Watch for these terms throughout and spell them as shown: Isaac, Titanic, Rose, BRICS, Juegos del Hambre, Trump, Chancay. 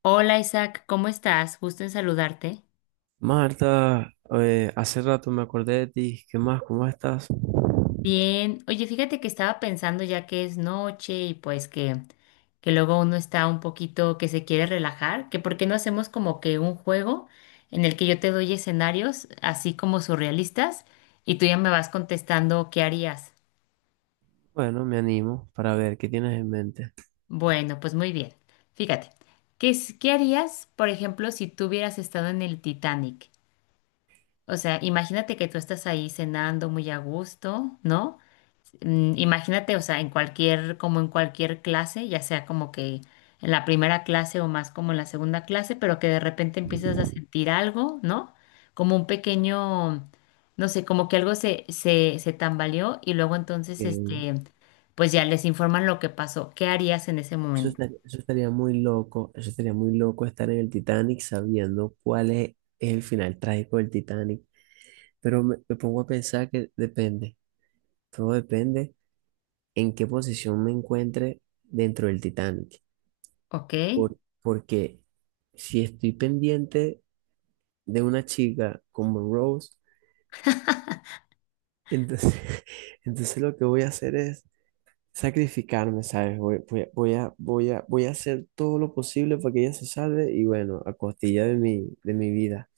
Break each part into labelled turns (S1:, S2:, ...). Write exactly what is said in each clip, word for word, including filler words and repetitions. S1: Hola Isaac, ¿cómo estás? Gusto en saludarte.
S2: Marta, eh, hace rato me acordé de ti. ¿Qué más? ¿Cómo estás?
S1: Bien, oye, fíjate que estaba pensando ya que es noche y pues que, que luego uno está un poquito que se quiere relajar, que por qué no hacemos como que un juego en el que yo te doy escenarios así como surrealistas y tú ya me vas contestando qué harías.
S2: Bueno, me animo para ver qué tienes en mente.
S1: Bueno, pues muy bien. Fíjate, ¿qué, es- qué harías, por ejemplo, si tú hubieras estado en el Titanic? O sea, imagínate que tú estás ahí cenando muy a gusto, ¿no? mm, Imagínate, o sea, en cualquier, como en cualquier clase, ya sea como que en la primera clase o más como en la segunda clase, pero que de repente empiezas a sentir algo, ¿no? Como un pequeño, no sé, como que algo se, se, se tambaleó y luego entonces,
S2: Que
S1: este, pues ya les informan lo que pasó. ¿Qué harías en ese
S2: Eso
S1: momento?
S2: estaría, eso estaría muy loco, eso estaría muy loco estar en el Titanic sabiendo cuál es el final trágico del Titanic. Pero me, me pongo a pensar que depende, todo depende en qué posición me encuentre dentro del Titanic.
S1: ¿Ok?
S2: Por, porque si estoy pendiente de una chica como Rose, entonces, entonces lo que voy a hacer es sacrificarme, ¿sabes? Voy, voy, a- voy a, voy a, voy a hacer todo lo posible para que ella se salve y bueno, a costilla de mi, de mi vida.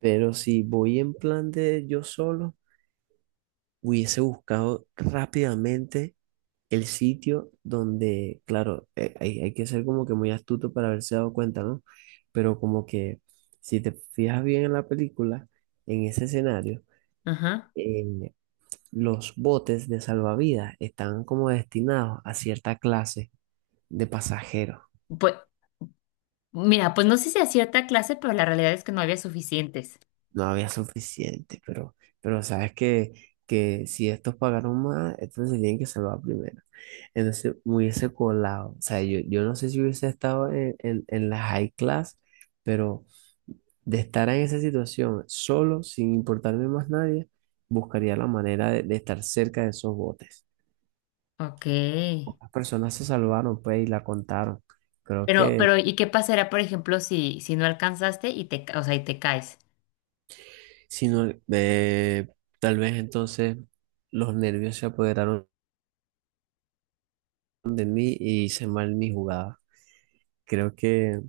S2: Pero si voy en plan de yo solo, hubiese buscado rápidamente el sitio donde, claro, eh, hay, hay que ser como que muy astuto para haberse dado cuenta, ¿no? Pero como que si te fijas bien en la película, en ese escenario,
S1: Ajá.
S2: eh, los botes de salvavidas están como destinados a cierta clase de pasajeros.
S1: Pues, mira, pues no sé si a cierta clase, pero la realidad es que no había suficientes.
S2: No había suficiente, pero, pero sabes que, que si estos pagaron más, entonces se tienen que salvar primero. Entonces me hubiese colado, o sea, yo, yo no sé si hubiese estado en, en, en la high class, pero de estar en esa situación solo, sin importarme más nadie, buscaría la manera de, de estar cerca de esos botes.
S1: Ok.
S2: Pocas personas se salvaron, pues, y la contaron. Creo
S1: Pero,
S2: que,
S1: pero, ¿y qué pasará, por ejemplo, si, si no alcanzaste y te, ca- o sea, y te caes?
S2: si no, eh, tal vez entonces los nervios se apoderaron de mí y hice mal mi jugada. Creo que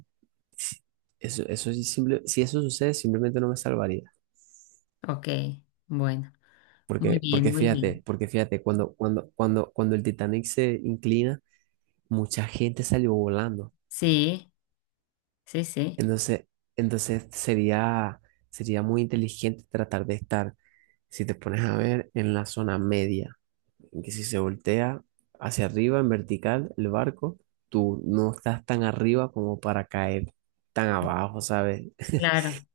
S2: si- eso, eso sí simple- si eso sucede, simplemente no me salvaría.
S1: Ok, bueno, muy
S2: Porque, porque
S1: bien, muy bien.
S2: fíjate, porque fíjate, cuando, cuando, cuando, cuando el Titanic se inclina, mucha gente salió volando.
S1: Sí, sí, sí,
S2: Entonces, entonces sería, sería muy inteligente tratar de estar, si te pones a ver, en la zona media, en que si se voltea hacia arriba, en vertical, el barco, tú no estás tan arriba como para caer tan abajo, ¿sabes?
S1: claro.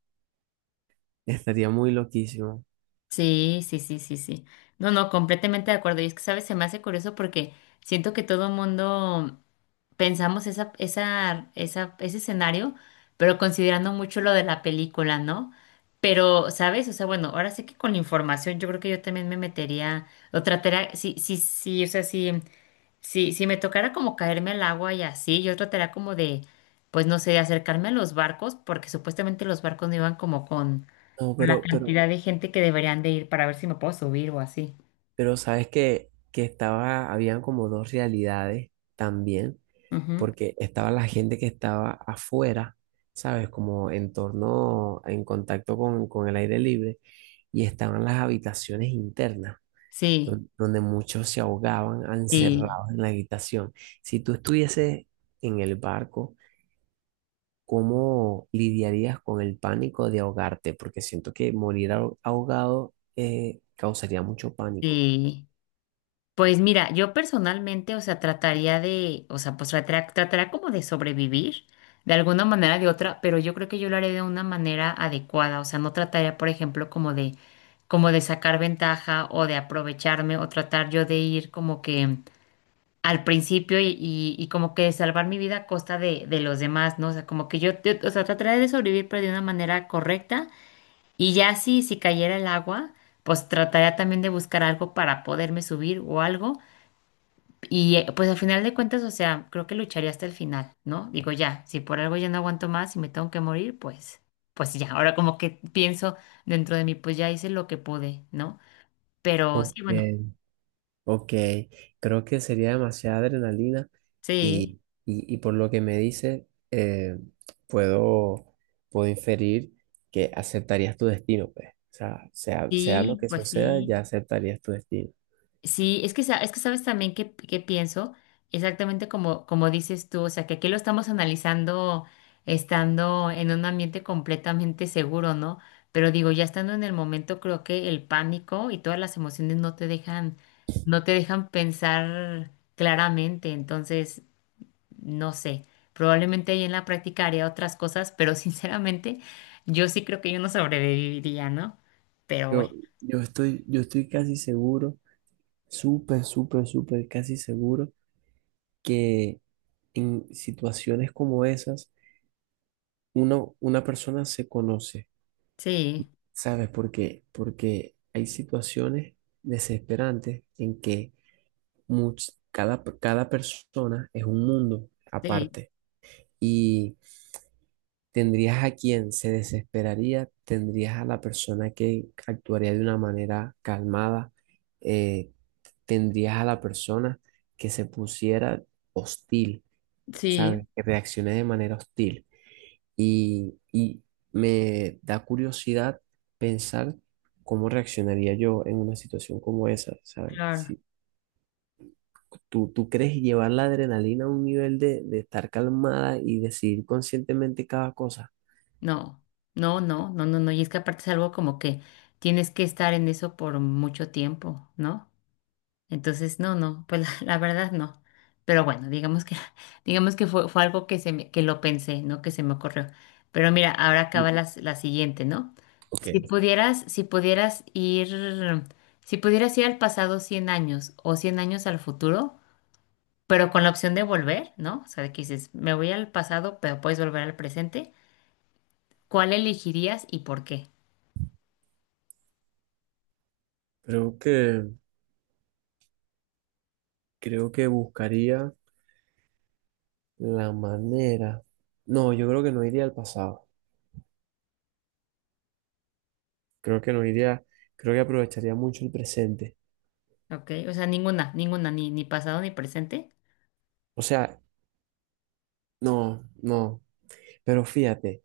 S2: Estaría muy loquísimo.
S1: Sí, sí, sí, sí, sí. No, no, completamente de acuerdo. Y es que, ¿sabes? Se me hace curioso porque siento que todo el mundo pensamos esa, esa, esa, ese escenario, pero considerando mucho lo de la película, ¿no? Pero, ¿sabes? O sea, bueno, ahora sí que con la información yo creo que yo también me metería, o trataría, sí, sí, sí, o sea, sí. Sí, si me tocara como caerme al agua y así, yo trataría como de, pues no sé, de acercarme a los barcos, porque supuestamente los barcos no iban como con,
S2: No,
S1: con la
S2: pero, pero,
S1: cantidad de gente que deberían de ir para ver si me puedo subir o así.
S2: pero sabes que, que estaba, habían como dos realidades también,
S1: Ujú.
S2: porque estaba la gente que estaba afuera, ¿sabes? Como en torno, en contacto con, con el aire libre, y estaban las habitaciones internas,
S1: Sí,
S2: don- donde muchos se ahogaban
S1: sí,
S2: encerrados en la habitación. Si tú estuvieses en el barco, ¿cómo lidiarías con el pánico de ahogarte? Porque siento que morir aho- ahogado eh, causaría mucho pánico.
S1: sí. Pues mira, yo personalmente, o sea, trataría de, o sea, pues trataría, trataría como de sobrevivir de alguna manera o de otra, pero yo creo que yo lo haré de una manera adecuada, o sea, no trataría, por ejemplo, como de, como de sacar ventaja o de aprovecharme o tratar yo de ir como que al principio y, y, y como que salvar mi vida a costa de, de los demás, ¿no? O sea, como que yo, yo, o sea, trataría de sobrevivir, pero de una manera correcta y ya si, si cayera el agua, pues trataría también de buscar algo para poderme subir o algo y eh, pues al final de cuentas, o sea, creo que lucharé hasta el final, ¿no? Digo, ya, si por algo ya no aguanto más y me tengo que morir, pues, pues ya. Ahora como que pienso dentro de mí, pues ya hice lo que pude, ¿no? Pero
S2: Ok,
S1: sí, bueno,
S2: ok. Creo que sería demasiada adrenalina
S1: sí,
S2: y, y- y por lo que me dice, eh, puedo, puedo inferir que aceptarías tu destino, pues. O sea, sea, sea lo
S1: sí,
S2: que
S1: pues
S2: suceda,
S1: sí.
S2: ya aceptarías tu destino.
S1: Sí, es que, sa- es que sabes también que, que pienso exactamente como, como dices tú, o sea, que aquí lo estamos analizando estando en un ambiente completamente seguro, ¿no? Pero digo, ya estando en el momento, creo que el pánico y todas las emociones no te dejan, no te dejan pensar claramente, entonces, no sé, probablemente ahí en la práctica haría otras cosas, pero sinceramente, yo sí creo que yo no sobreviviría, ¿no? Pero
S2: Yo,
S1: bueno,
S2: yo estoy, yo estoy casi seguro, súper, súper, súper, casi seguro que en situaciones como esas, uno, una persona se conoce,
S1: sí,
S2: ¿sabes por qué? Porque hay situaciones desesperantes en que much- cada, cada persona es un mundo
S1: sí,
S2: aparte y tendrías a quien se desesperaría, tendrías a la persona que actuaría de una manera calmada, eh, tendrías a la persona que se pusiera hostil,
S1: sí,
S2: ¿sabes? Que reaccione de manera hostil. Y, y me da curiosidad pensar cómo reaccionaría yo en una situación como esa, ¿sabes?
S1: claro.
S2: Si tú, tú crees llevar la adrenalina a un nivel de, de estar calmada y decidir conscientemente cada cosa.
S1: No, no, no, no, no, no. Y es que aparte es algo como que tienes que estar en eso por mucho tiempo, ¿no? Entonces, no, no, pues la, la verdad no. Pero bueno, digamos que, digamos que fue, fue algo que se me- que lo pensé, ¿no? Que se me ocurrió. Pero mira, ahora
S2: Y-
S1: acaba la, la siguiente, ¿no?
S2: Ok,
S1: Si pudieras, si pudieras ir, si pudieras ir al pasado cien años o cien años al futuro, pero con la opción de volver, ¿no? O sea, de que dices, me voy al pasado, pero puedes volver al presente. ¿Cuál elegirías y por qué?
S2: creo que, creo que buscaría la manera. No, yo creo que no iría al pasado. Creo que no iría, creo que aprovecharía mucho el presente.
S1: Ok, o sea, ninguna, ninguna, ni, ni pasado ni presente.
S2: O sea, no, no. Pero fíjate,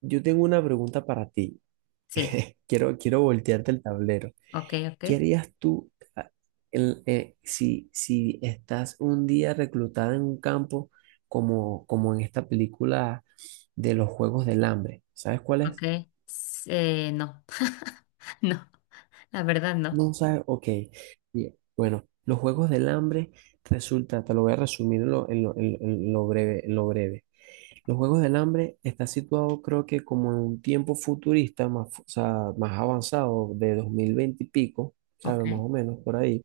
S2: yo tengo una pregunta para ti.
S1: Sí,
S2: Quiero, quiero voltearte el tablero.
S1: ok, ok,
S2: ¿Qué harías tú ah, el- eh, si, si estás un día reclutada en un campo como, como en esta película de los Juegos del Hambre? ¿Sabes cuál
S1: ok.
S2: es?
S1: S- eh, no, no, la verdad no.
S2: No sabes, ok. Bien. Bueno, los Juegos del Hambre resulta, te lo voy a resumir en lo, en lo- en lo- en lo breve, en lo breve. Los Juegos del Hambre está situado creo que como en un tiempo futurista, más, fu- o sea, más avanzado, de dos mil veinte y pico,
S1: Ok,
S2: ¿sabes? Más o menos por ahí.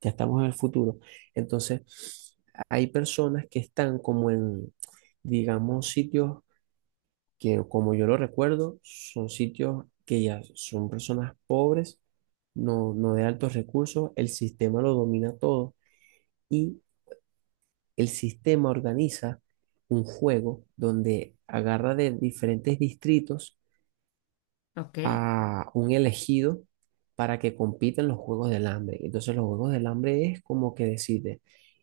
S2: Ya estamos en el futuro. Entonces, hay personas que están como en, digamos, sitios que, como yo lo recuerdo, son sitios que ya son personas pobres, no, no de altos recursos, el sistema lo domina todo. Y el sistema organiza un juego donde agarra de diferentes distritos
S1: ok,
S2: a un elegido para que compita en los Juegos del Hambre. Entonces los Juegos del Hambre es como que decide,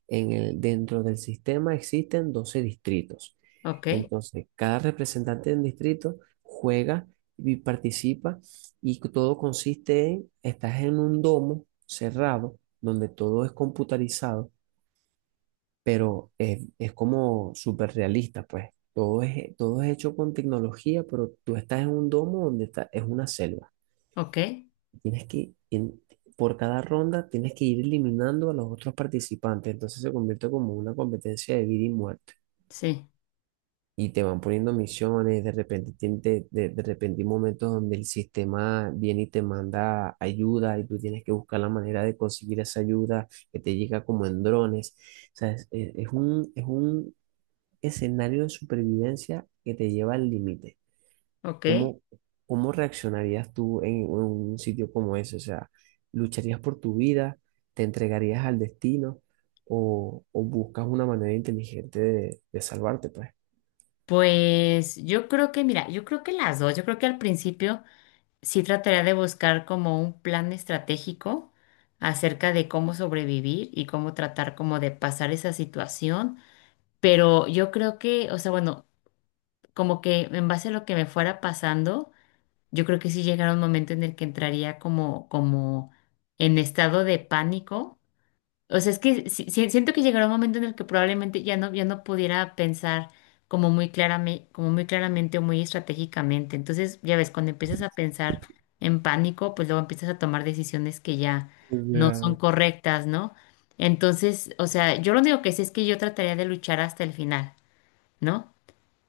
S2: en el, dentro del sistema existen doce distritos.
S1: ok,
S2: Entonces cada representante de un distrito juega y participa y todo consiste en, estás en un domo cerrado donde todo es computarizado pero eh, es como súper realista, pues. Todo es, todo es hecho con tecnología, pero tú estás en un domo donde está, es una selva.
S1: ok,
S2: Tienes que, en- por cada ronda, tienes que ir eliminando a los otros participantes. Entonces se convierte como una competencia de vida y muerte.
S1: sí,
S2: Y te van poniendo misiones, de repente, tien- de, de, de repente hay momentos donde el sistema viene y te manda ayuda y tú tienes que buscar la manera de conseguir esa ayuda que te llega como en drones. O sea, es, es- es un, es un escenario de supervivencia que te lleva al límite.
S1: ok.
S2: ¿Cómo, cómo reaccionarías tú en, un sitio como ese? O sea, ¿lucharías por tu vida? ¿Te entregarías al destino? ¿O, o buscas una manera inteligente de, de salvarte, pues?
S1: Pues yo creo que, mira, yo creo que las dos, yo creo que al principio sí trataría de buscar como un plan estratégico acerca de cómo sobrevivir y cómo tratar como de pasar esa situación, pero yo creo que, o sea, bueno, como que en base a lo que me fuera pasando. Yo creo que sí llegará un momento en el que entraría como, como en estado de pánico. O sea, es que si- si- siento que llegará un momento en el que probablemente ya no, ya no pudiera pensar como muy claramente, como muy claramente o muy estratégicamente. Entonces, ya ves, cuando empiezas a pensar en pánico, pues luego empiezas a tomar decisiones que ya
S2: O
S1: no son
S2: sea,
S1: correctas, ¿no? Entonces, o sea, yo lo único que sé es que yo trataría de luchar hasta el final, ¿no?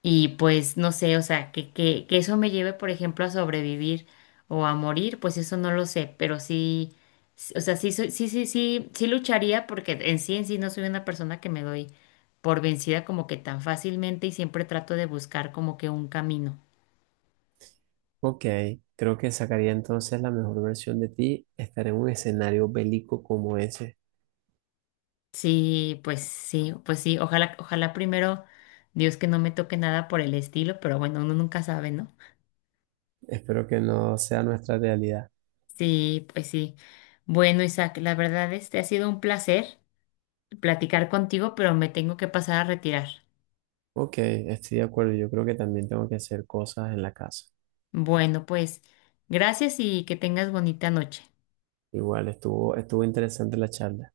S1: Y pues no sé, o sea, que, que, que eso me lleve, por ejemplo, a sobrevivir o a morir, pues eso no lo sé, pero sí, s- o sea, sí, soy- sí, sí, sí, sí lucharía porque en sí, en sí no soy una persona que me doy por vencida como que tan fácilmente y siempre trato de buscar como que un camino.
S2: ok, creo que sacaría entonces la mejor versión de ti, estar en un escenario bélico como ese.
S1: Sí, pues sí, pues sí, ojalá, ojalá primero Dios que no me toque nada por el estilo, pero bueno, uno nunca sabe, ¿no?
S2: Espero que no sea nuestra realidad.
S1: Sí, pues sí. Bueno, Isaac, la verdad este ha sido un placer. Platicar contigo, pero me tengo que pasar a retirar.
S2: Ok, estoy de acuerdo. Yo creo que también tengo que hacer cosas en la casa.
S1: Bueno, pues gracias y que tengas bonita noche.
S2: Igual, estuvo, estuvo interesante la charla.